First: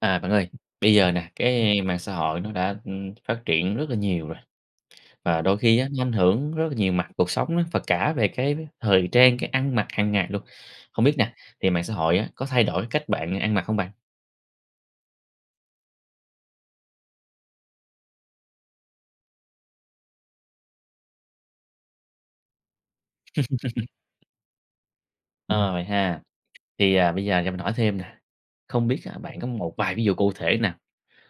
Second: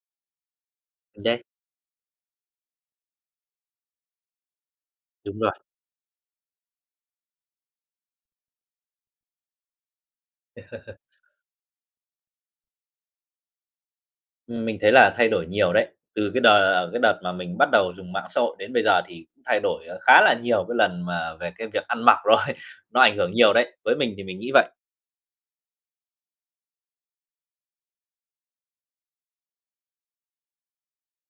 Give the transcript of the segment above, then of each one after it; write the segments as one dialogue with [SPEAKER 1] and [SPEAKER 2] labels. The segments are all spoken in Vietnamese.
[SPEAKER 1] À bạn ơi, bây giờ
[SPEAKER 2] Mình
[SPEAKER 1] nè,
[SPEAKER 2] đây.
[SPEAKER 1] cái mạng xã hội nó đã, ừm, phát triển rất là nhiều rồi.
[SPEAKER 2] Đúng
[SPEAKER 1] Và
[SPEAKER 2] rồi.
[SPEAKER 1] đôi khi á nó ảnh hưởng rất là nhiều mặt cuộc sống á, và cả về cái thời trang, cái ăn mặc hàng ngày luôn. Không biết nè, thì mạng xã hội á, có thay đổi cách bạn ăn mặc không bạn?
[SPEAKER 2] Ừm, mình thấy là thay đổi nhiều đấy, từ cái đờ cái đợt mà mình bắt đầu dùng mạng xã hội đến bây giờ thì cũng thay đổi, ờ, khá là nhiều cái lần mà về cái việc ăn mặc rồi, nó ảnh hưởng nhiều đấy, với mình thì mình nghĩ vậy.
[SPEAKER 1] Ờ, vậy ha, thì, à, bây giờ cho mình hỏi thêm nè, không biết là bạn có một vài ví dụ cụ thể nào,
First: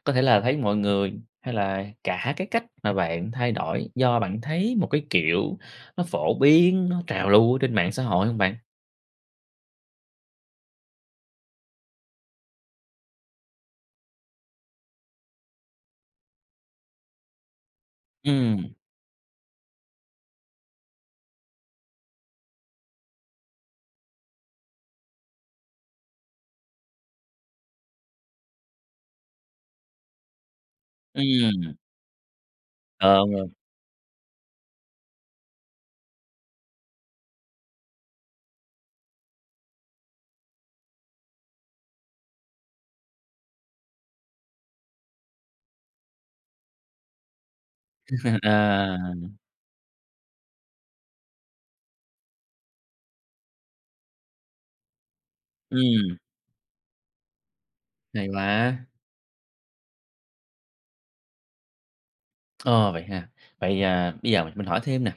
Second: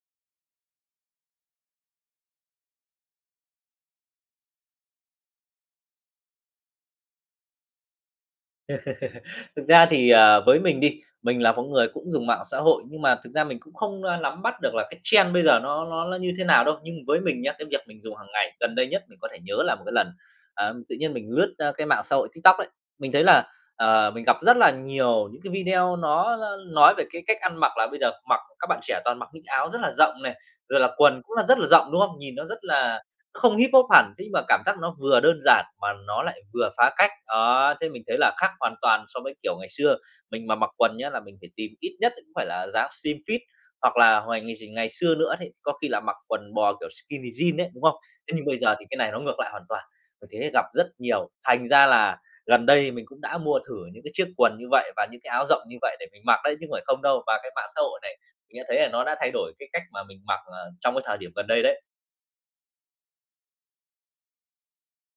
[SPEAKER 1] có thể là thấy mọi người, hay là cả cái cách mà bạn thay đổi do bạn thấy một cái kiểu nó phổ biến, nó trào lưu ở trên mạng xã hội hông bạn?
[SPEAKER 2] Thực ra thì, ờ, với mình đi, mình là một người cũng dùng mạng xã hội, nhưng mà thực ra mình cũng không, a, nắm bắt được là cái trend bây giờ nó nó ló như thế nào đâu. Nhưng với mình nhá, cái việc mình dùng hàng ngày
[SPEAKER 1] Ừm.
[SPEAKER 2] gần đây nhất mình có thể nhớ là một cái lần, ờm, tự nhiên mình lướt, a, cái mạng xã hội TikTok ấy, mình thấy là, ờ, mình gặp rất là nhiều những cái video nó nói về cái cách ăn mặc là bây giờ mặc các bạn trẻ toàn mặc những cái áo rất là rộng này, rồi là quần cũng là rất là
[SPEAKER 1] Ừm.
[SPEAKER 2] rộng, đúng không? Nhìn nó rất là
[SPEAKER 1] Ờ, đúng
[SPEAKER 2] nó
[SPEAKER 1] rồi.
[SPEAKER 2] không Hip hop hẳn, thế nhưng mà cảm giác nó vừa đơn giản mà nó lại vừa phá cách, đó, thế mình thấy là khác hoàn toàn so với kiểu ngày xưa mình mà mặc quần nhá, là mình phải tìm ít nhất cũng phải là dáng slim fit hoặc là hồi ngày x ngày xưa nữa đấy, có khi là mặc quần bò kiểu skinny jeans ấy, đúng không? Thế nhưng bây giờ thì cái này nó
[SPEAKER 1] Ờ.
[SPEAKER 2] ngược lại hoàn toàn, mình thấy gặp rất nhiều, thành ra là gần đây mình cũng đã mua thử những cái chiếc quần như vậy và những cái áo rộng như vậy để
[SPEAKER 1] Ừm.
[SPEAKER 2] mình mặc đấy chứ không phải không đâu. Và cái mạng xã hội này,
[SPEAKER 1] Hay
[SPEAKER 2] mình đã thấy
[SPEAKER 1] quá!
[SPEAKER 2] là nó đã thay đổi cái cách mà mình mặc, ờ, trong cái thời điểm gần đây đấy.
[SPEAKER 1] Ồ, vậy ha. Vậy, à, bây giờ mình mình hỏi thêm nè.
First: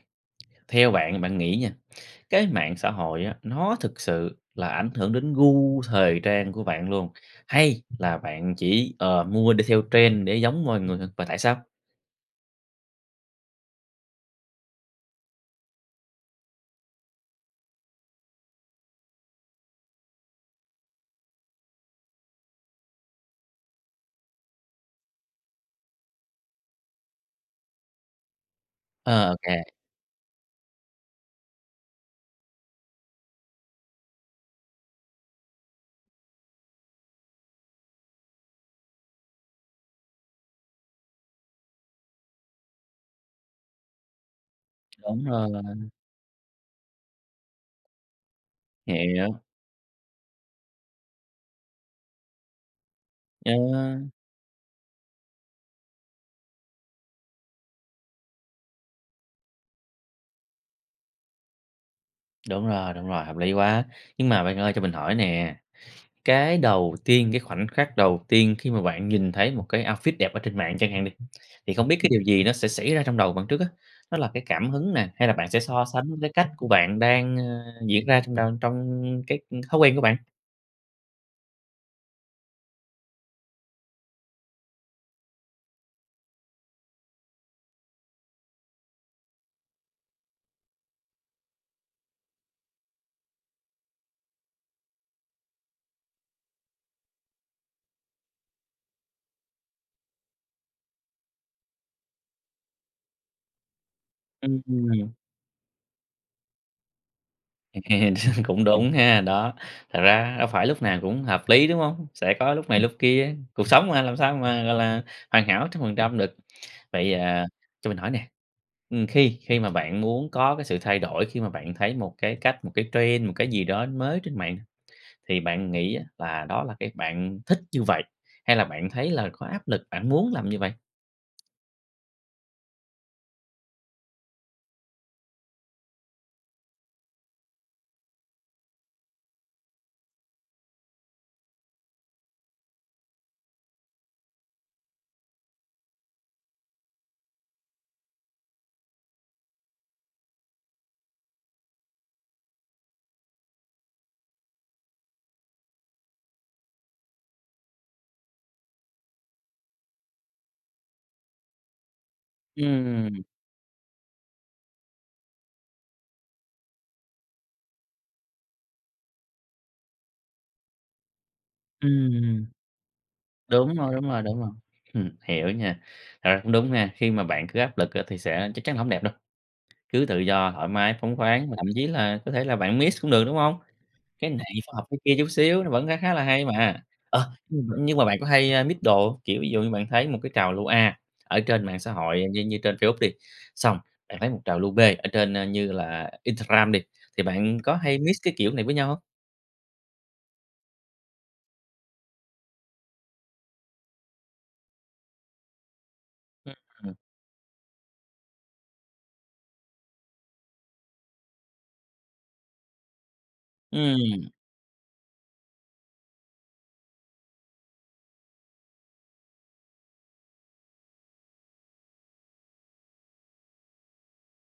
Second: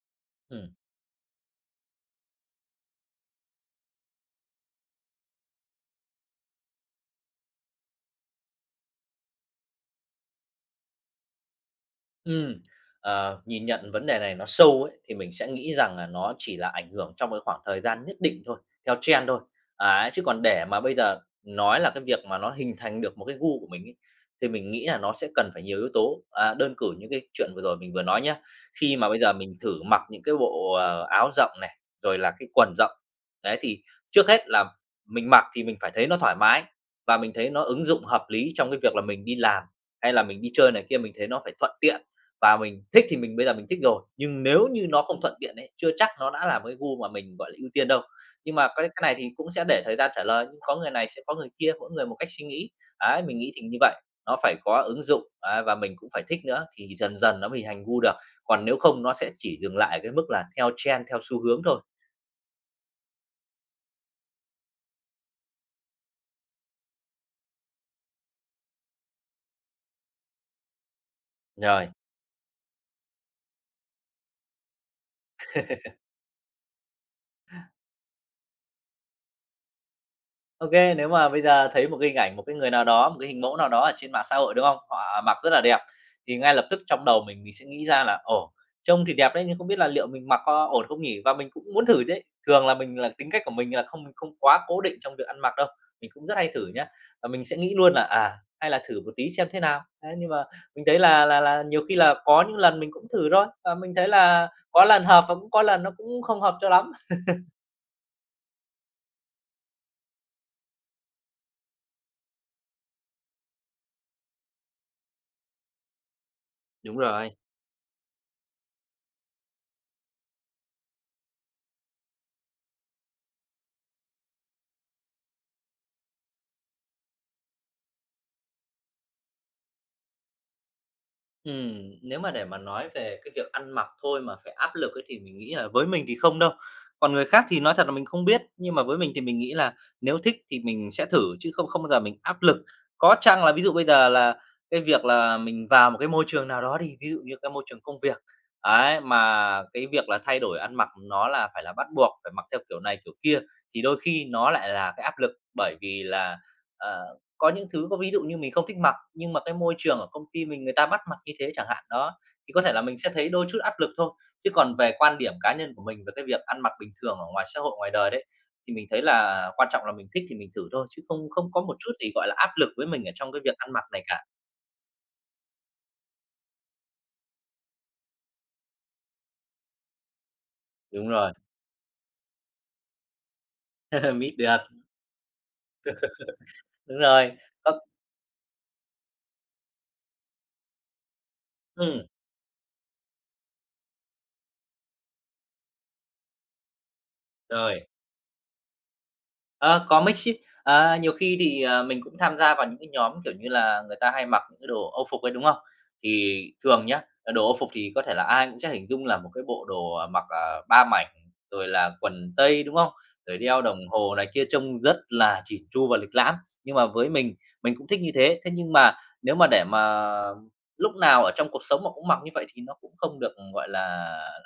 [SPEAKER 2] Ừm.
[SPEAKER 1] Theo bạn bạn nghĩ nha, cái mạng xã hội á, nó thực sự là ảnh hưởng đến gu thời trang của bạn luôn hay là bạn chỉ, ờ, mua đi theo trend để giống mọi người? Và tại sao?
[SPEAKER 2] Ừm. Ờ, nhìn nhận vấn đề này nó sâu ấy, thì mình sẽ nghĩ rằng là nó chỉ là ảnh hưởng trong cái khoảng thời gian nhất định thôi, theo trend thôi. Ấy, chứ còn để mà bây giờ nói là cái việc mà nó hình thành được một cái gu của mình ấy, thì mình nghĩ là nó sẽ cần phải nhiều yếu tố. À, đơn cử như cái chuyện vừa rồi mình vừa nói nhá, khi mà bây
[SPEAKER 1] Ờ,
[SPEAKER 2] giờ
[SPEAKER 1] ô
[SPEAKER 2] mình
[SPEAKER 1] kê.
[SPEAKER 2] thử mặc những cái bộ, ờ, áo rộng này, rồi là cái quần rộng. Đấy, thì trước hết là mình mặc thì mình phải thấy nó thoải mái, và mình thấy nó ứng dụng hợp lý trong cái việc là mình đi làm, hay là mình đi chơi này kia, mình thấy nó phải thuận tiện. Và mình thích thì mình bây giờ mình thích rồi, nhưng nếu như nó không
[SPEAKER 1] Đúng
[SPEAKER 2] thuận
[SPEAKER 1] rồi,
[SPEAKER 2] tiện
[SPEAKER 1] là
[SPEAKER 2] ấy, chưa
[SPEAKER 1] mình
[SPEAKER 2] chắc nó đã là một cái gu mà mình, gọi là, ưu tiên đâu. Nhưng mà cái cái này thì
[SPEAKER 1] Hiểu.
[SPEAKER 2] cũng sẽ để thời gian trả lời, có người này sẽ có người kia, mỗi người một cách suy nghĩ. Đấy, mình nghĩ
[SPEAKER 1] Ờ.
[SPEAKER 2] thì như vậy, nó phải có ứng dụng, đấy, và mình cũng phải thích nữa thì dần dần nó mới thành gu được, còn nếu không nó sẽ chỉ dừng lại ở cái mức là theo trend, theo xu hướng thôi.
[SPEAKER 1] Đúng rồi, đúng rồi, hợp lý quá! Nhưng mà bạn ơi, cho mình hỏi nè, cái đầu tiên cái khoảnh khắc đầu tiên khi mà bạn nhìn thấy một cái outfit đẹp ở trên mạng chẳng hạn đi, thì không
[SPEAKER 2] Rồi.
[SPEAKER 1] biết cái điều gì nó sẽ xảy ra trong đầu bạn trước á? Nó là cái cảm hứng nè, hay là bạn sẽ so sánh cái cách của bạn đang, ờ, diễn ra trong đon trong cái, ưm, thói quen của bạn?
[SPEAKER 2] Ô kê, nếu mà bây giờ thấy một cái hình ảnh, một cái người nào đó, một cái hình mẫu nào đó ở trên mạng xã hội, đúng không? Họ mặc rất là đẹp, thì ngay lập tức trong đầu mình mình sẽ nghĩ ra là "Ồ, trông thì đẹp đấy nhưng không biết là liệu mình mặc có ổn không nhỉ?" Và mình cũng muốn thử chứ. Thường là mình là tính cách của mình là không không quá cố định trong việc ăn mặc đâu, mình cũng rất hay thử nhá, và mình sẽ nghĩ luôn là "À, hay là thử một tí xem thế nào." Thế nhưng mà mình thấy là là là nhiều khi là có những lần mình cũng thử thôi, và mình thấy là
[SPEAKER 1] Ừm,
[SPEAKER 2] có lần
[SPEAKER 1] ừm.
[SPEAKER 2] hợp và cũng có lần nó cũng không hợp cho lắm.
[SPEAKER 1] Cũng đúng ha, đó, thật ra đâu phải lúc nào cũng hợp lý, đúng hông? Sẽ có lúc này lúc kia. Cuộc sống mà, làm sao mà, gọi là, hoàn hảo 100% được.
[SPEAKER 2] Đúng
[SPEAKER 1] Vậy,
[SPEAKER 2] rồi.
[SPEAKER 1] ờ, cho mình hỏi nè, ừm, khi khi mà bạn muốn có cái sự thay đổi, khi mà bạn thấy một cái cách, một cái trend, một cái gì đó mới trên mạng, thì bạn nghĩ á là đó là cái bạn thích như vậy hay là bạn thấy là có áp lực bạn muốn làm như vậy?
[SPEAKER 2] Ừm, nếu mà để mà nói về cái việc ăn mặc thôi mà phải áp lực ấy thì mình nghĩ là với mình thì không đâu. Còn người khác thì nói thật là mình không biết, nhưng mà với mình thì mình nghĩ là nếu thích thì mình sẽ thử chứ không không bao giờ mình áp lực. Có chăng là ví dụ bây giờ là cái việc là mình vào một cái môi trường nào đó đi, ví dụ như cái môi trường công việc, ấy, mà cái việc là thay đổi ăn mặc nó là phải là bắt buộc, phải mặc theo kiểu này kiểu kia, thì đôi khi nó lại là cái áp lực. Bởi vì là, ờ, có những thứ có ví dụ như mình không thích mặc, nhưng mà cái môi trường ở công ty mình người ta bắt mặc như thế chẳng hạn đó, thì có thể là mình sẽ
[SPEAKER 1] Ừm.
[SPEAKER 2] thấy đôi chút áp lực thôi. Chứ còn về quan điểm cá nhân của mình về cái việc ăn mặc bình thường ở ngoài xã hội, ngoài đời đấy, thì mình thấy là quan trọng là mình thích thì mình thử thôi, chứ không không có một chút gì gọi là
[SPEAKER 1] Ừm.
[SPEAKER 2] áp lực với mình ở trong cái việc ăn
[SPEAKER 1] Đúng
[SPEAKER 2] mặc
[SPEAKER 1] rồi,
[SPEAKER 2] này
[SPEAKER 1] đúng
[SPEAKER 2] cả.
[SPEAKER 1] rồi, đúng rồi, hiểu nha. Thật ra cũng đúng ha, khi mà bạn cứ áp lực á thì sẽ chắc chắn là hổng đẹp đâu. cứ tự do, thoải mái,
[SPEAKER 2] Đúng
[SPEAKER 1] phóng
[SPEAKER 2] rồi.
[SPEAKER 1] khoáng và thậm chí là có thể là bạn mix cũng được, đúng hông? Cái
[SPEAKER 2] Mix
[SPEAKER 1] này phải
[SPEAKER 2] được.
[SPEAKER 1] học cái kia chút xíu, nó vẫn khá khá là hay mà!
[SPEAKER 2] Đúng
[SPEAKER 1] Ờ,
[SPEAKER 2] rồi,
[SPEAKER 1] như m
[SPEAKER 2] có
[SPEAKER 1] nhưng mà bạn có hay, a, mix đồ hông? Kiểu, ví dụ như bạn thấy một cái trào lưu A ở trên mạng xã
[SPEAKER 2] Ừm.
[SPEAKER 1] hội như như trên Facebook đi, xong bạn thấy một trào lưu B ở trên, ơ, như là Instagram đi, thì bạn có
[SPEAKER 2] Rồi.
[SPEAKER 1] hay mix cái kiểu này với nhau hông?
[SPEAKER 2] À, có mix chứ. À, nhiều khi thì, ờ, mình cũng tham gia vào những cái nhóm, kiểu như là, người ta hay mặc những cái đồ âu phục ấy, đúng không? Thì thường
[SPEAKER 1] Ừm.
[SPEAKER 2] nhá, là đồ âu phục thì có thể là ai cũng sẽ hình dung là một cái bộ đồ, ờ, mặc, à, 3 mảnh rồi là quần tây, đúng không? Rồi đeo đồng hồ này
[SPEAKER 1] Ừm.
[SPEAKER 2] kia, trông rất là chỉn chu và lịch lãm. Nhưng mà với mình, mình cũng thích như thế, thế nhưng mà nếu mà để mà lúc nào ở trong cuộc sống mà cũng mặc như vậy thì nó cũng không được, ừm, gọi là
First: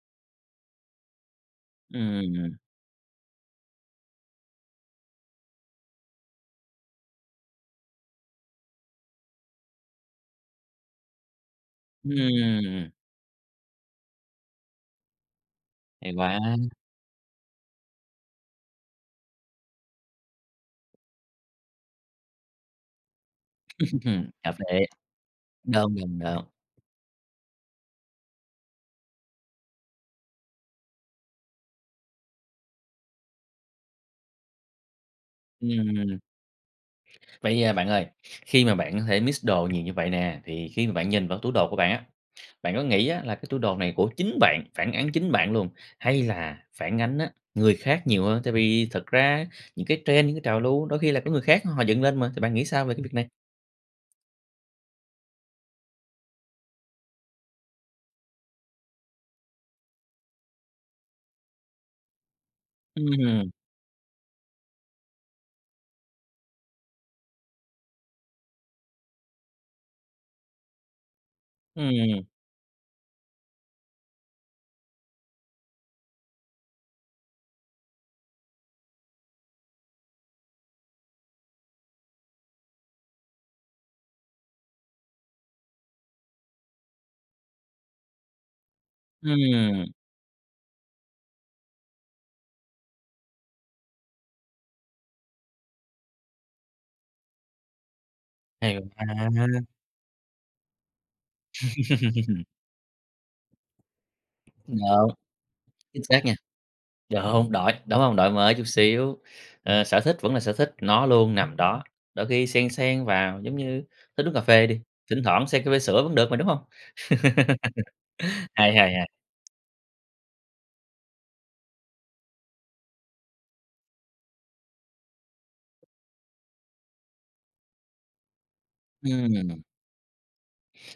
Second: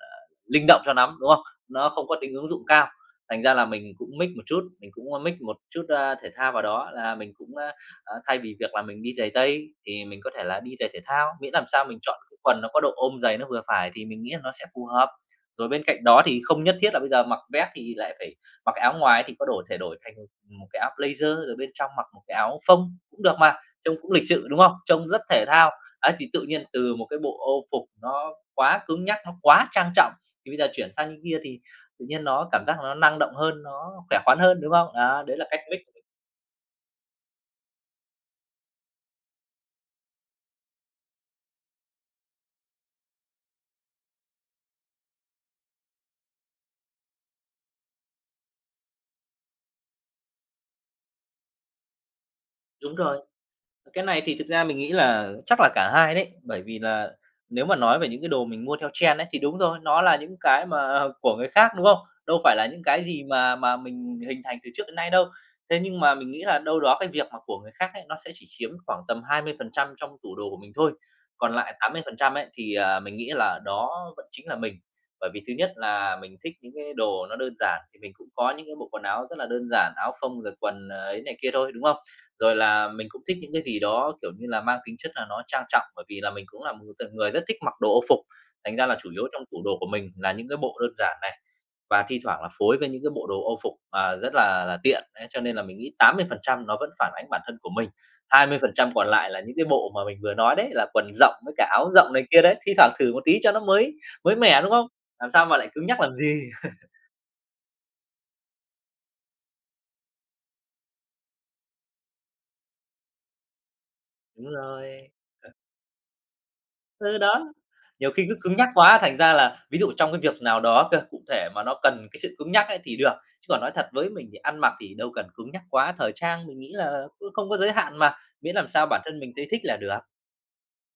[SPEAKER 2] là, linh động cho nắm, đúng không? Nó không có tính ứng
[SPEAKER 1] Ừm.
[SPEAKER 2] dụng cao, thành ra là mình cũng mix một chút, mình cũng, ơ, mix một chút, a, thể thao vào đó, là mình cũng, a, a, thay vì việc là mình đi giày tây, thì mình có thể là đi giày thể thao, miễn làm sao mình chọn cái quần nó có
[SPEAKER 1] Ừm.
[SPEAKER 2] độ ôm dày, nó vừa phải thì mình nghĩ là nó sẽ phù hợp. Rồi bên cạnh
[SPEAKER 1] Hay
[SPEAKER 2] đó
[SPEAKER 1] quá!
[SPEAKER 2] thì không nhất thiết là bây giờ mặc vest thì lại phải mặc cái áo ngoài, thì có đổi thể đổi thành, ừm, một cái áo blazer, rồi bên trong mặc một cái áo phông cũng được mà, trông cũng lịch sự,
[SPEAKER 1] Cà
[SPEAKER 2] đúng không?
[SPEAKER 1] phê.
[SPEAKER 2] Trông rất thể thao,
[SPEAKER 1] Đúng,
[SPEAKER 2] ấy
[SPEAKER 1] đúng,
[SPEAKER 2] thì tự
[SPEAKER 1] đúng.
[SPEAKER 2] nhiên từ một cái bộ âu phục nó quá cứng nhắc, nó quá trang trọng, thì bây giờ chuyển sang cái kia thì tự nhiên nó cảm giác là nó năng động hơn, nó khỏe khoắn hơn, đúng không? Đó, đấy là cách mix.
[SPEAKER 1] Ừm. Vậy, a, bạn ơi, khi mà bạn có thể mix đồ nhiều như vậy nè, thì khi mà bạn nhìn vào tủ đồ của bạn á bạn có nghĩ á là cái tủ đồ này của chính bạn, phản ánh chính bạn luôn? Hay là phản ánh á, người khác nhiều hơn? Tại vì thật ra những cái trend, những cái trào lưu, đôi khi là của người khác họ dựng lên mà, thì bạn nghĩ sao về
[SPEAKER 2] Đúng
[SPEAKER 1] cái việc
[SPEAKER 2] rồi,
[SPEAKER 1] này?
[SPEAKER 2] cái này thì thực ra mình nghĩ là chắc là cả hai đấy, bởi vì là nếu mà nói về những cái đồ mình mua theo trend ấy thì đúng rồi, nó là những cái mà của người khác, đúng không? Đâu phải là những cái
[SPEAKER 1] Ừm
[SPEAKER 2] gì
[SPEAKER 1] hưm.
[SPEAKER 2] mà mà mình hình thành từ trước đến nay đâu, thế nhưng mà mình nghĩ là đâu đó cái việc mà của người khác ấy nó sẽ chỉ chiếm khoảng tầm 20% trong tủ đồ của mình thôi, còn lại tám mươi phần
[SPEAKER 1] Ừm.
[SPEAKER 2] trăm ấy thì, ờ, mình nghĩ là đó vẫn chính là mình. Bởi vì thứ nhất là mình thích những cái đồ nó đơn giản thì mình cũng có những cái bộ quần áo rất là đơn giản, áo phông, rồi quần, ờ, ấy này kia thôi, đúng không? Rồi là mình cũng thích những cái gì đó, kiểu như là, mang tính chất là nó trang trọng, bởi vì là mình cũng là một th người rất thích mặc đồ âu phục, thành ra là chủ yếu trong tủ đồ
[SPEAKER 1] Ừm.
[SPEAKER 2] của mình là những cái bộ đơn giản này và thi thoảng là phối với những cái bộ đồ âu phục mà rất là là tiện đấy. Cho nên là mình nghĩ 80% nó vẫn phản ánh bản thân của mình, hai mươi phần
[SPEAKER 1] Hèo
[SPEAKER 2] trăm còn lại là những cái
[SPEAKER 1] ha.
[SPEAKER 2] bộ mà mình vừa nói đấy, là quần rộng với cả áo rộng này kia đấy, thi thoảng thừ một tí cho nó mới, mới mẻ, đúng
[SPEAKER 1] Đúng,
[SPEAKER 2] không? Làm sao mà lại cứng nhắc
[SPEAKER 1] chính
[SPEAKER 2] làm
[SPEAKER 1] xác nha.
[SPEAKER 2] gì.
[SPEAKER 1] Đúng, đổi, đúng hông? Đổi mới chút xíu. Ờ, sở thích vẫn là sở thích, nó luôn nằm đó, đôi khi xen xen vào, giống như thích uống cà
[SPEAKER 2] Đúng
[SPEAKER 1] phê đi,
[SPEAKER 2] rồi.
[SPEAKER 1] thỉnh thoảng
[SPEAKER 2] Chuẩn.
[SPEAKER 1] xen cà phê sữa vẫn được mà, đúng hông?
[SPEAKER 2] Ừ, đó, nhiều khi cứ cứng nhắc
[SPEAKER 1] Hay, hay,
[SPEAKER 2] quá
[SPEAKER 1] hay!
[SPEAKER 2] thành ra là ví dụ trong cái việc nào đó cơ, cụ thể mà nó cần cái sự cứng nhắc ấy thì được, chứ còn nói thật với mình thì ăn mặc thì đâu cần cứng nhắc quá, thời trang mình nghĩ là cứ không có giới hạn mà, miễn làm sao bản thân mình thấy
[SPEAKER 1] Ừm.
[SPEAKER 2] thích là được.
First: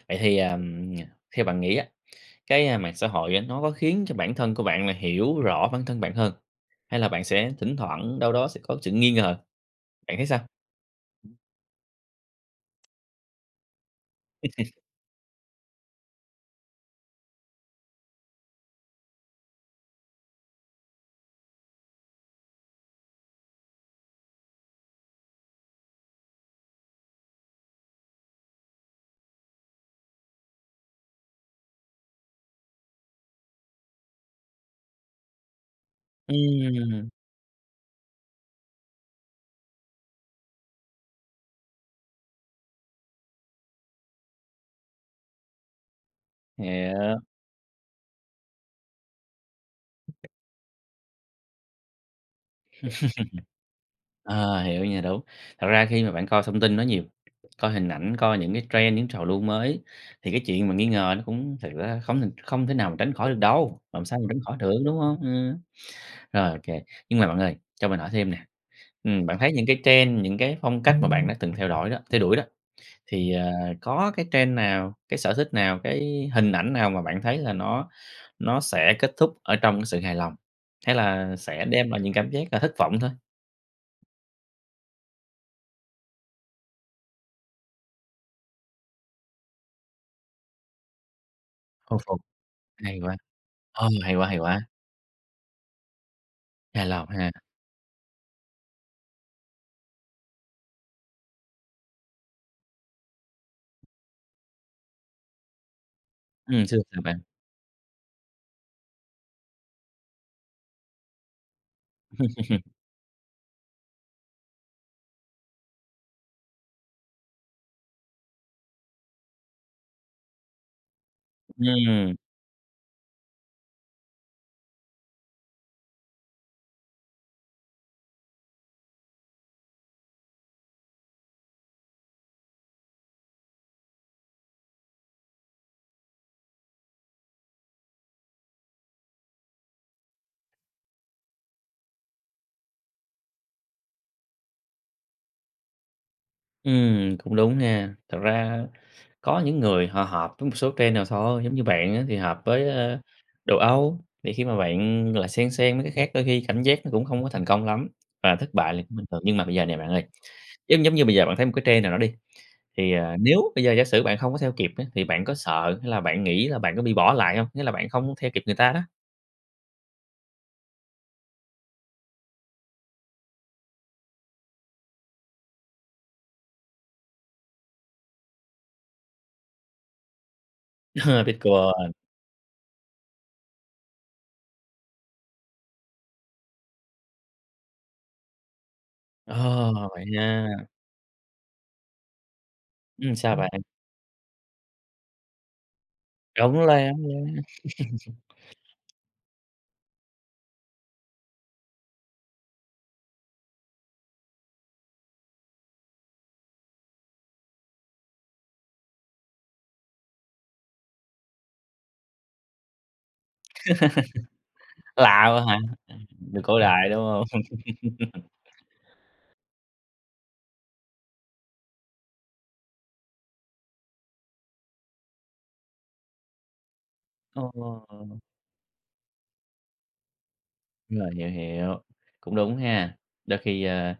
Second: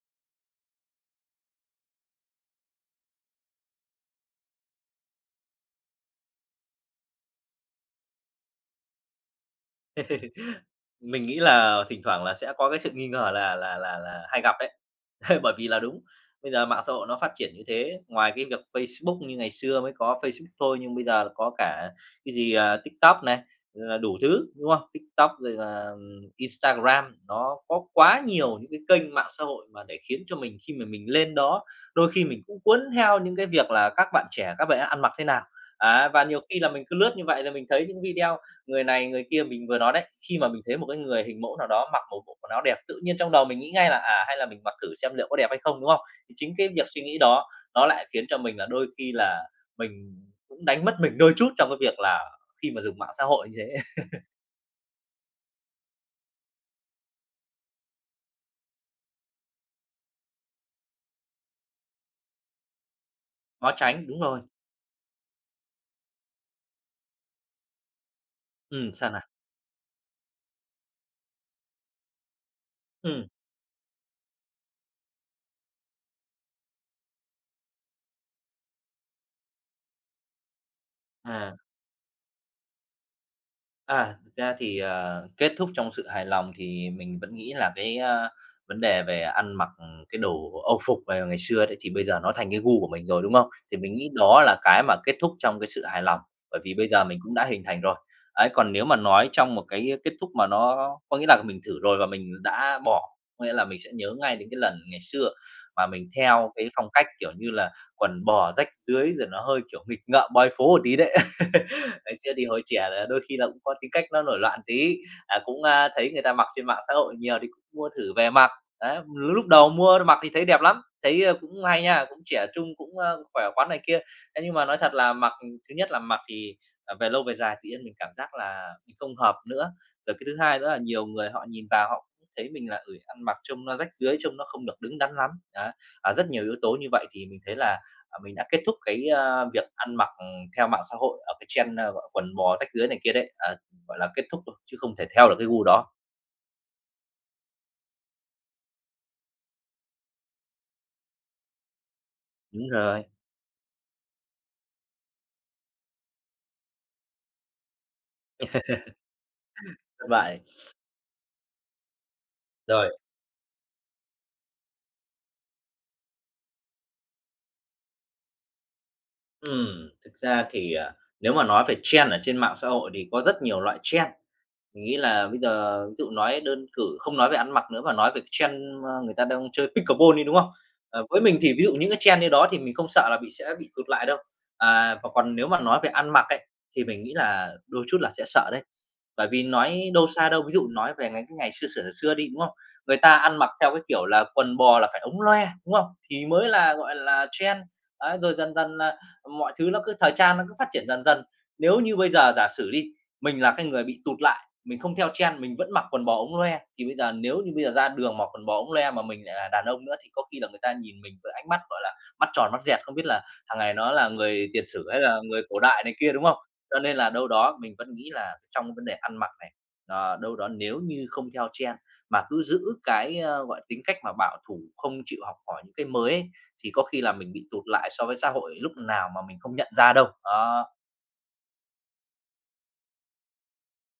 [SPEAKER 1] Vậy thì, ờm, nh theo bạn nghĩ á, cái, a, mạng xã hội á nó có khiến cho bản thân của bạn là hiểu rõ bản thân bạn hơn? Hay là bạn sẽ thỉnh thoảng đâu đó sẽ có sự nghi ngờ, bạn thấy sao?
[SPEAKER 2] Mình nghĩ là thỉnh thoảng là sẽ có cái sự nghi ngờ là là là là hay gặp ấy. Bởi vì là đúng, bây giờ mạng xã hội nó phát triển như thế, ngoài cái việc Facebook, như ngày xưa mới có Facebook thôi nhưng bây giờ có cả cái gì, ờ, TikTok này, rồi là đủ thứ, đúng không? TikTok rồi là, ừm, Instagram, nó có quá nhiều những cái kênh mạng xã hội mà để khiến cho mình khi mà mình lên đó, đôi khi mình cũng cuốn theo những cái việc là các bạn trẻ các bạn ấy ăn mặc thế nào. Á, và nhiều khi là mình cứ
[SPEAKER 1] Ừm.
[SPEAKER 2] lướt như vậy rồi mình thấy những video người này người kia mình vừa nói đấy, khi mà mình thấy một cái người hình mẫu nào đó mặc một bộ quần áo đẹp, tự nhiên trong đầu mình nghĩ ngay là, à, hay là mình mặc thử xem liệu có đẹp hay không, đúng không? Thì chính cái việc suy nghĩ
[SPEAKER 1] Hiểu.
[SPEAKER 2] đó nó lại khiến cho mình là đôi khi là mình cũng đánh mất mình đôi chút trong cái việc là khi mà dùng mạng xã hội như thế.
[SPEAKER 1] À, hiểu nha, đúng. Thật ra khi mà bạn coi thông tin nó nhiều, coi hình ảnh, coi những cái trend, những trào lưu mới, thì cái chuyện mà nghi ngờ nó cũng thật ra không th không thể nào mà tránh khỏi được
[SPEAKER 2] Khó
[SPEAKER 1] đâu, làm
[SPEAKER 2] tránh,
[SPEAKER 1] sao
[SPEAKER 2] đúng
[SPEAKER 1] mà tránh
[SPEAKER 2] rồi.
[SPEAKER 1] khỏi được, đúng hông? Ừm. Rồi, ô kê, nhưng mà bạn ơi, cho mình hỏi thêm nè,
[SPEAKER 2] Ừm, sao nào?
[SPEAKER 1] ừm, bạn thấy những cái trend, những cái phong cách mà bạn đã từng theo đổi đó theo đuổi đó,
[SPEAKER 2] Ừm.
[SPEAKER 1] thì ờ có cái trend nào, cái sở thích nào, cái hình ảnh nào mà bạn thấy là nó nó sẽ kết thúc ở trong sự hài lòng? Hay là
[SPEAKER 2] À.
[SPEAKER 1] sẽ đem lại những cảm giác là thất vọng thôi?
[SPEAKER 2] À, thực ra thì, ờ, kết thúc trong sự hài lòng thì mình vẫn nghĩ là cái, a, vấn đề về ăn mặc cái đồ âu phục vào ngày xưa đấy, thì
[SPEAKER 1] Âu
[SPEAKER 2] bây
[SPEAKER 1] phục.
[SPEAKER 2] giờ nó thành cái gu của
[SPEAKER 1] Hay
[SPEAKER 2] mình
[SPEAKER 1] quá.
[SPEAKER 2] rồi, đúng không? Thì
[SPEAKER 1] Ừ,
[SPEAKER 2] mình nghĩ
[SPEAKER 1] hay quá, hay
[SPEAKER 2] đó là
[SPEAKER 1] quá!
[SPEAKER 2] cái mà kết thúc trong cái sự hài lòng, bởi vì
[SPEAKER 1] Hài
[SPEAKER 2] bây giờ
[SPEAKER 1] lòng
[SPEAKER 2] mình
[SPEAKER 1] ha!
[SPEAKER 2] cũng đã hình thành rồi. Ấy, còn nếu mà nói trong một cái kết thúc mà nó có nghĩa là mình thử rồi và mình đã bỏ, có nghĩa là mình sẽ nhớ ngay đến cái lần ngày xưa mà mình theo
[SPEAKER 1] Ừm,
[SPEAKER 2] cái
[SPEAKER 1] xưa
[SPEAKER 2] phong
[SPEAKER 1] sao
[SPEAKER 2] cách,
[SPEAKER 1] bạn?
[SPEAKER 2] kiểu như là, quần bò rách rưới rồi nó hơi, kiểu, nghịch ngợm boy phố một tí đấy. Ngày xưa thì hồi trẻ là đôi khi là cũng có tính cách nó nổi loạn tí, à, cũng, a, thấy người ta mặc trên mạng xã hội nhiều thì cũng mua thử về mặc. Đấy, l lúc đầu mua mặc thì thấy đẹp lắm, thấy, ơ, cũng hay nha,
[SPEAKER 1] Ừm.
[SPEAKER 2] cũng trẻ trung cũng, ơ, khỏe khoắn này kia. Thế nhưng mà nói thật là mặc thứ nhất là mặc thì, à, về lâu về dài tự nhiên mình cảm giác là không hợp nữa. Rồi cái thứ hai nữa là nhiều người họ nhìn vào họ cũng thấy mình là, ừ, ăn mặc trông nó rách rưới, trông nó không được đứng đắn lắm, đó. À, rất nhiều yếu tố như vậy thì mình thấy là, à, mình đã kết thúc cái, a, việc ăn mặc theo mạng xã hội ở cái trend, ơ, gọi quần bò rách rưới này kia đấy, ờ, gọi là, kết thúc rồi, chứ không thể theo được cái gu đó.
[SPEAKER 1] Ừm, cũng đúng nha. Thật ra có những người họ hợp với một số trend nào thôi, giống như bạn á thì hợp với,
[SPEAKER 2] Đúng
[SPEAKER 1] ơ,
[SPEAKER 2] rồi.
[SPEAKER 1] đồ Âu, thì khi mà bạn, gọi là, xen xen mấy cái khác đôi khi cảm giác nó cũng hông có thành công lắm, và thất bại là cũng bình thường. Nhưng mà bây giờ nè bạn ơi,
[SPEAKER 2] Thất bại.
[SPEAKER 1] giống giống như bây giờ bạn thấy một cái trend nào đó đi,
[SPEAKER 2] Rồi.
[SPEAKER 1] thì, ờ, nếu bây giờ giả sử bạn hông có theo kịp á, thì bạn có sợ hay là bạn nghĩ là bạn có bị bỏ lại hông, nghĩa là bạn không theo kịp người ta đó?
[SPEAKER 2] Ừm, thực ra thì, ờ, nếu mà nói về trend ở trên mạng xã hội thì có rất nhiều loại trend. Mình nghĩ là bây giờ ví dụ nói đơn cử không nói về ăn mặc nữa mà nói về cái trend, a, người ta đang chơi pickleball đi, đúng không? À, với mình thì ví dụ những
[SPEAKER 1] Pickleball.
[SPEAKER 2] cái trend như đó thì mình không sợ là bị sẽ bị tụt lại đâu. À, và còn nếu mà nói về ăn mặc ấy, thì mình nghĩ là đôi chút là sẽ sợ đấy. Bởi
[SPEAKER 1] Ồ,
[SPEAKER 2] vì nói
[SPEAKER 1] vậy
[SPEAKER 2] đâu xa đâu,
[SPEAKER 1] ha!
[SPEAKER 2] ví dụ nói về mấy cái ngày xưa xửa xừa xưa đi, đúng không? Người
[SPEAKER 1] Ừm,
[SPEAKER 2] ta
[SPEAKER 1] sao
[SPEAKER 2] ăn mặc
[SPEAKER 1] bạn?
[SPEAKER 2] theo cái kiểu là quần bò là phải ống loe, đúng không? Thì mới
[SPEAKER 1] Ống
[SPEAKER 2] là,
[SPEAKER 1] loe,
[SPEAKER 2] gọi
[SPEAKER 1] ống loe.
[SPEAKER 2] là, trend, á. Rồi dần dần là, ờ, mọi thứ nó cứ thời trang nó cứ phát triển dần dần. Nếu như bây giờ giả sử đi, mình là cái người bị tụt lại, mình không theo trend, mình vẫn mặc quần bò ống loe, thì bây giờ nếu như bây giờ ra đường mặc quần bò ống loe mà mình lại là đàn ông nữa thì có khi là người ta nhìn mình với ánh mắt, gọi là, mắt tròn mắt dẹt, "không biết là thằng này nó là người tiền sử hay là
[SPEAKER 1] Lạ
[SPEAKER 2] người
[SPEAKER 1] quá hả?
[SPEAKER 2] cổ
[SPEAKER 1] Ờ,
[SPEAKER 2] đại" này kia, đúng không?
[SPEAKER 1] người cổ
[SPEAKER 2] Cho
[SPEAKER 1] đại,
[SPEAKER 2] nên
[SPEAKER 1] đúng
[SPEAKER 2] là
[SPEAKER 1] hông?
[SPEAKER 2] đâu đó mình vẫn nghĩ là trong cái vấn đề ăn mặc này, ờ, đâu đó nếu như không theo trend, mà cứ giữ cái, gọi là, tính cách mà bảo thủ không chịu học hỏi những cái mới ấy, thì có khi là mình bị tụt lại so với
[SPEAKER 1] Ồ.
[SPEAKER 2] xã hội lúc nào mà mình không nhận ra đâu, đó.
[SPEAKER 1] Đúng rồi, hiểu, hiểu. Cũng đúng ha, đôi khi, ơ,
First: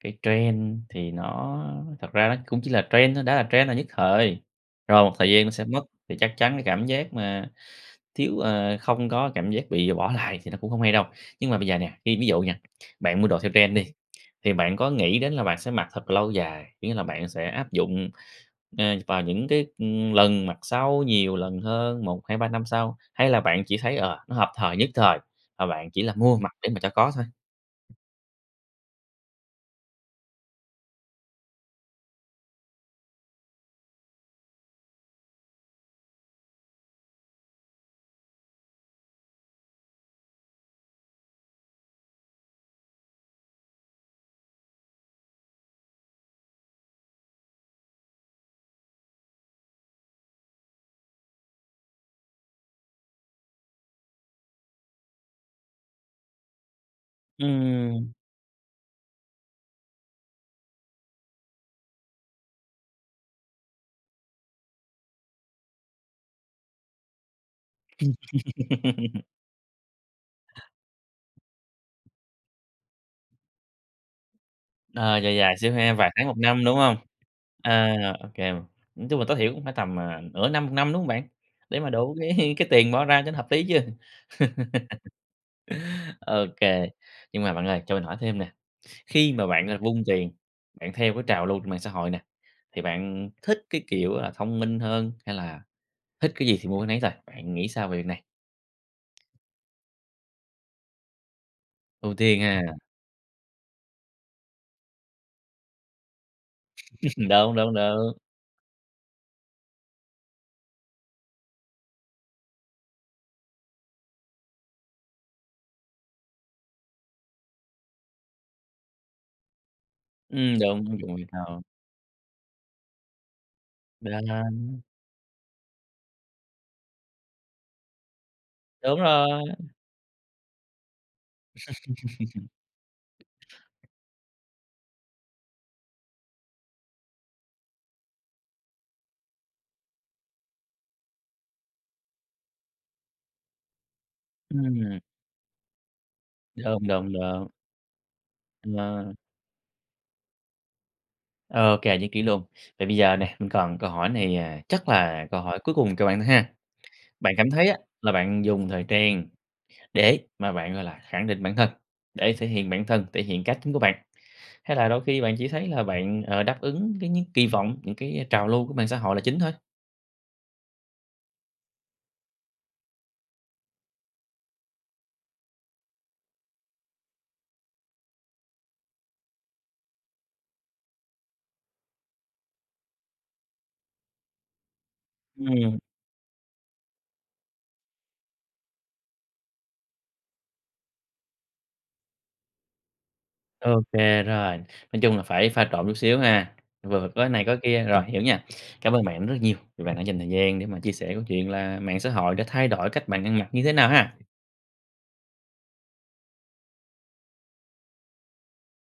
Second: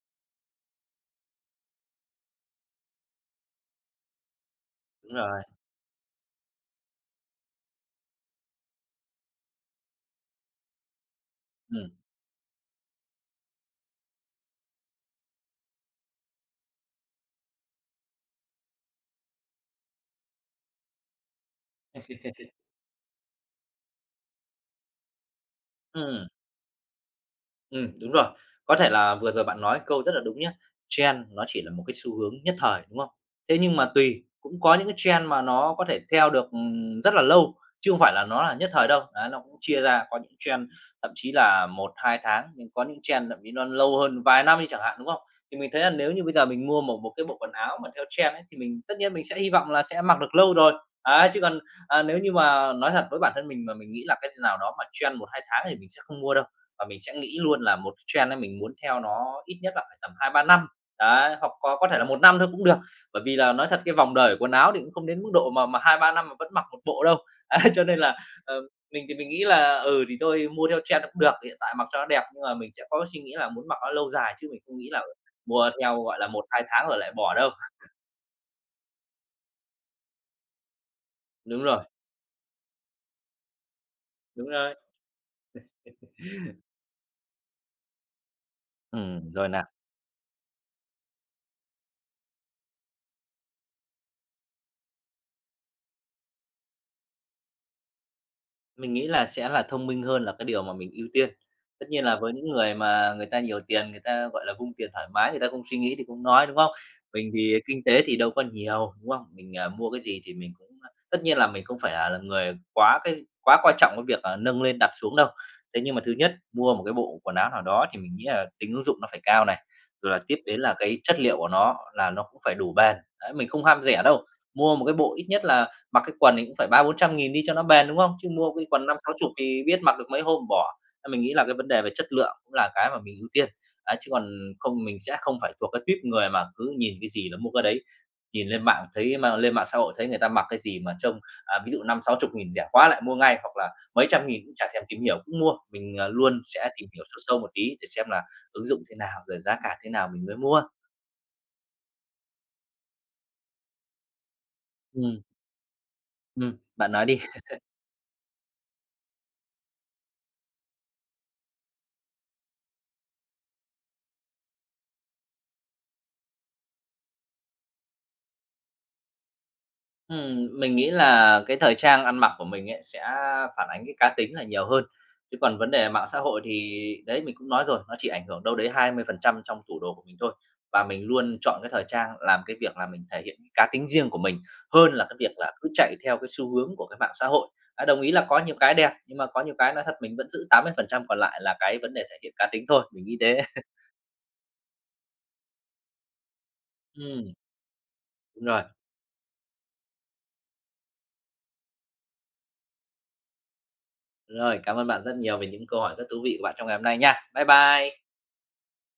[SPEAKER 1] cái trend thì nó thật ra nó cũng chỉ là trend thôi, đã là trend là nhất thời, rồi
[SPEAKER 2] Đúng
[SPEAKER 1] một thời
[SPEAKER 2] rồi.
[SPEAKER 1] gian nó sẽ mất. Thì chắc chắn cái cảm giác mà thiếu ờ, không có cảm giác bị bỏ lại thì nó cũng hông hay đâu. Nhưng mà bây giờ
[SPEAKER 2] Ừm.
[SPEAKER 1] nè, ví ví dụ nha, bạn mua đồ theo trend đi, thì bạn có nghĩ đến là bạn sẽ mặc thật là lâu dài, kiểu như là, bạn sẽ áp dụng, ờ, vào những cái, ừm, lần mặc sau nhiều lần hơn 1, 2, 3 năm sau, hay là bạn chỉ thấy, ờ, nó hợp thời nhất thời, và bạn chỉ là
[SPEAKER 2] Ừm.
[SPEAKER 1] mua mặc để mà cho có thôi?
[SPEAKER 2] Ừm, đúng rồi. Có thể là vừa rồi bạn nói câu rất là đúng nhá. Trend nó chỉ là một cái xu hướng nhất thời, đúng không? Thế nhưng mà tùy, cũng có những cái trend mà nó có thể theo được, ừm, rất là lâu, chứ không phải là nó là nhất thời đâu. Á, nó cũng chia ra có những trend thậm chí là 1-2 tháng, nhưng có những trend thậm chí nó lâu hơn vài năm đi chẳng hạn, đúng không? Thì mình thấy là nếu như bây giờ mình mua một một cái bộ quần áo mà theo trend ấy thì mình, tất nhiên mình sẽ hy vọng là sẽ mặc được lâu rồi. Ấy, chứ còn, à, nếu như mà nói thật, với bản thân mình mà mình nghĩ là cái nào đó mà trend 1-2 tháng thì mình sẽ không mua đâu. Và mình sẽ nghĩ luôn là một cái
[SPEAKER 1] Ừm!
[SPEAKER 2] trend ấy, mình muốn theo nó ít nhất là phải tầm 2-3 năm, đấy, hoặc có có thể là 1 năm thôi cũng được. Bởi vì là nói thật cái vòng đời của quần áo thì cũng không đến mức độ mà mà 2-3 năm mà vẫn mặc một bộ đâu. Ấy, cho nên là, ờ, mình thì mình nghĩ là, ừ, thì thôi mua theo trend nó cũng được, thì hiện tại mặc cho nó đẹp. Nhưng mà mình sẽ có cái suy nghĩ là muốn mặc nó lâu dài chứ mình không nghĩ là
[SPEAKER 1] Ờ, dài dài
[SPEAKER 2] mua
[SPEAKER 1] xíu ha,
[SPEAKER 2] theo,
[SPEAKER 1] vài
[SPEAKER 2] gọi
[SPEAKER 1] tháng
[SPEAKER 2] là,
[SPEAKER 1] một
[SPEAKER 2] 1-2
[SPEAKER 1] năm, đúng
[SPEAKER 2] tháng
[SPEAKER 1] hông?
[SPEAKER 2] rồi lại bỏ đâu.
[SPEAKER 1] Ờ, ô kê. Nói chung là tối thiểu cũng phải tầm, à, nửa năm, một năm đúng hông bạn?
[SPEAKER 2] Đúng
[SPEAKER 1] Để
[SPEAKER 2] rồi.
[SPEAKER 1] mà đủ cái cái tiền bỏ ra cho nó hợp lý chứ.
[SPEAKER 2] Đúng rồi!
[SPEAKER 1] Ô kê. Nhưng mà bạn ơi, cho mình hỏi thêm nè,
[SPEAKER 2] Ừm,
[SPEAKER 1] khi mà
[SPEAKER 2] rồi nè.
[SPEAKER 1] bạn, gọi là, vung tiền, bạn theo cái trào lưu trên mạng xã hội nè, thì bạn thích cái kiểu là thông minh hơn hay là thích cái gì thì mua cái nấy thôi, bạn nghĩ sao về việc này?
[SPEAKER 2] Mình nghĩ là sẽ là thông minh hơn là cái điều mà mình ưu tiên. Tất nhiên
[SPEAKER 1] Ưu
[SPEAKER 2] là với
[SPEAKER 1] tiên
[SPEAKER 2] những
[SPEAKER 1] ha.
[SPEAKER 2] người mà người ta nhiều tiền, người ta, gọi là, vung tiền thoải mái, người ta không suy nghĩ thì không nói, đúng không? Mình
[SPEAKER 1] Đúng,
[SPEAKER 2] thì
[SPEAKER 1] đúng,
[SPEAKER 2] kinh tế thì
[SPEAKER 1] đúng.
[SPEAKER 2] đâu có nhiều, đúng không? Mình, ờ, mua cái gì thì mình cũng tất nhiên là mình không phải là người quá cái quá coi trọng cái việc, ờ, nâng lên đặt xuống đâu. Thế nhưng mà thứ nhất, mua một cái bộ quần áo nào đó thì mình nghĩ là tính ứng dụng nó phải cao này, rồi là tiếp
[SPEAKER 1] Ừm,
[SPEAKER 2] đến là
[SPEAKER 1] đúng,
[SPEAKER 2] cái
[SPEAKER 1] ứng dụng
[SPEAKER 2] chất
[SPEAKER 1] phải
[SPEAKER 2] liệu của
[SPEAKER 1] cao.
[SPEAKER 2] nó là nó cũng phải đủ bền. Đấy, mình không ham rẻ đâu. Mua
[SPEAKER 1] Bền.
[SPEAKER 2] một cái bộ ít nhất là mặc cái quần thì cũng phải 300.000-400.000 đi cho nó bền, đúng không? Chứ mua cái quần năm
[SPEAKER 1] Đúng
[SPEAKER 2] sáu chục
[SPEAKER 1] rồi!
[SPEAKER 2] thì biết mặc được mấy hôm bỏ. Ấy, mình nghĩ là cái vấn đề về chất lượng cũng là cái mà mình ưu tiên. Đấy, chứ còn không mình sẽ không phải thuộc cái tuýp người mà cứ nhìn cái gì là mua cái đấy, nhìn lên mạng thấy mà lên mạng xã hội thấy người ta mặc cái gì mà trông, ờ, ví dụ 50.000-60.000 rẻ quá lại mua ngay, hoặc là mấy trăm nghìn cũng chả thèm tìm
[SPEAKER 1] Ừm.
[SPEAKER 2] hiểu, cũng mua. Mình, ờ, luôn sẽ
[SPEAKER 1] Đúng,
[SPEAKER 2] tìm hiểu
[SPEAKER 1] đúng,
[SPEAKER 2] sâu sâu
[SPEAKER 1] đúng.
[SPEAKER 2] một tí để xem là ứng dụng thế
[SPEAKER 1] Ờ.
[SPEAKER 2] nào, rồi giá cả thế nào mình mới mua.
[SPEAKER 1] Ô kê, nhất trí luôn. Vậy bây giờ nè, mình còn câu hỏi này, à, chắc
[SPEAKER 2] Ừm.
[SPEAKER 1] là câu hỏi cuối cùng cho bạn thôi ha.
[SPEAKER 2] Ừm, bạn nói đi.
[SPEAKER 1] Bạn cảm thấy á là bạn dùng thời trang để mà bạn, gọi là, khẳng định bản thân, để thể hiện bản thân, thể hiện cá tính của bạn, hay là đôi khi bạn chỉ thấy là bạn, ờ, đáp ứng cái những kỳ vọng, những cái trào lưu của mạng xã hội là chính thôi?
[SPEAKER 2] Ừm, mình nghĩ là cái thời trang ăn mặc của mình ấy sẽ phản ánh cái cá tính là nhiều hơn, chứ còn vấn đề mạng xã hội thì đấy, mình cũng nói rồi, nó chỉ ảnh hưởng đâu đấy 20% trong tủ đồ của mình thôi. Và mình luôn chọn cái thời trang làm cái việc là mình thể hiện cái cá tính riêng của mình hơn là cái việc là cứ
[SPEAKER 1] Ừm.
[SPEAKER 2] chạy theo cái xu hướng của cái mạng xã hội. À, đồng ý là có nhiều cái đẹp, nhưng mà có nhiều cái nói thật mình vẫn giữ 80% còn lại là cái vấn đề thể hiện cá tính thôi, mình nghĩ thế.
[SPEAKER 1] Ô kê rồi, nói chung là phải pha trộn chút xíu ha, vừa có
[SPEAKER 2] Ừm.
[SPEAKER 1] này có kia, rồi, hiểu nha.
[SPEAKER 2] Đúng rồi.
[SPEAKER 1] Cảm ơn bạn rất là nhiều vì bạn đã dành thời gian để mà chia sẻ câu chuyện là mạng xã hội đã thay đổi cách bạn ăn mặc như thế nào ha!
[SPEAKER 2] Rồi, cảm ơn bạn rất nhiều về những câu hỏi rất thú vị của bạn trong ngày hôm nay nha! Bye bye!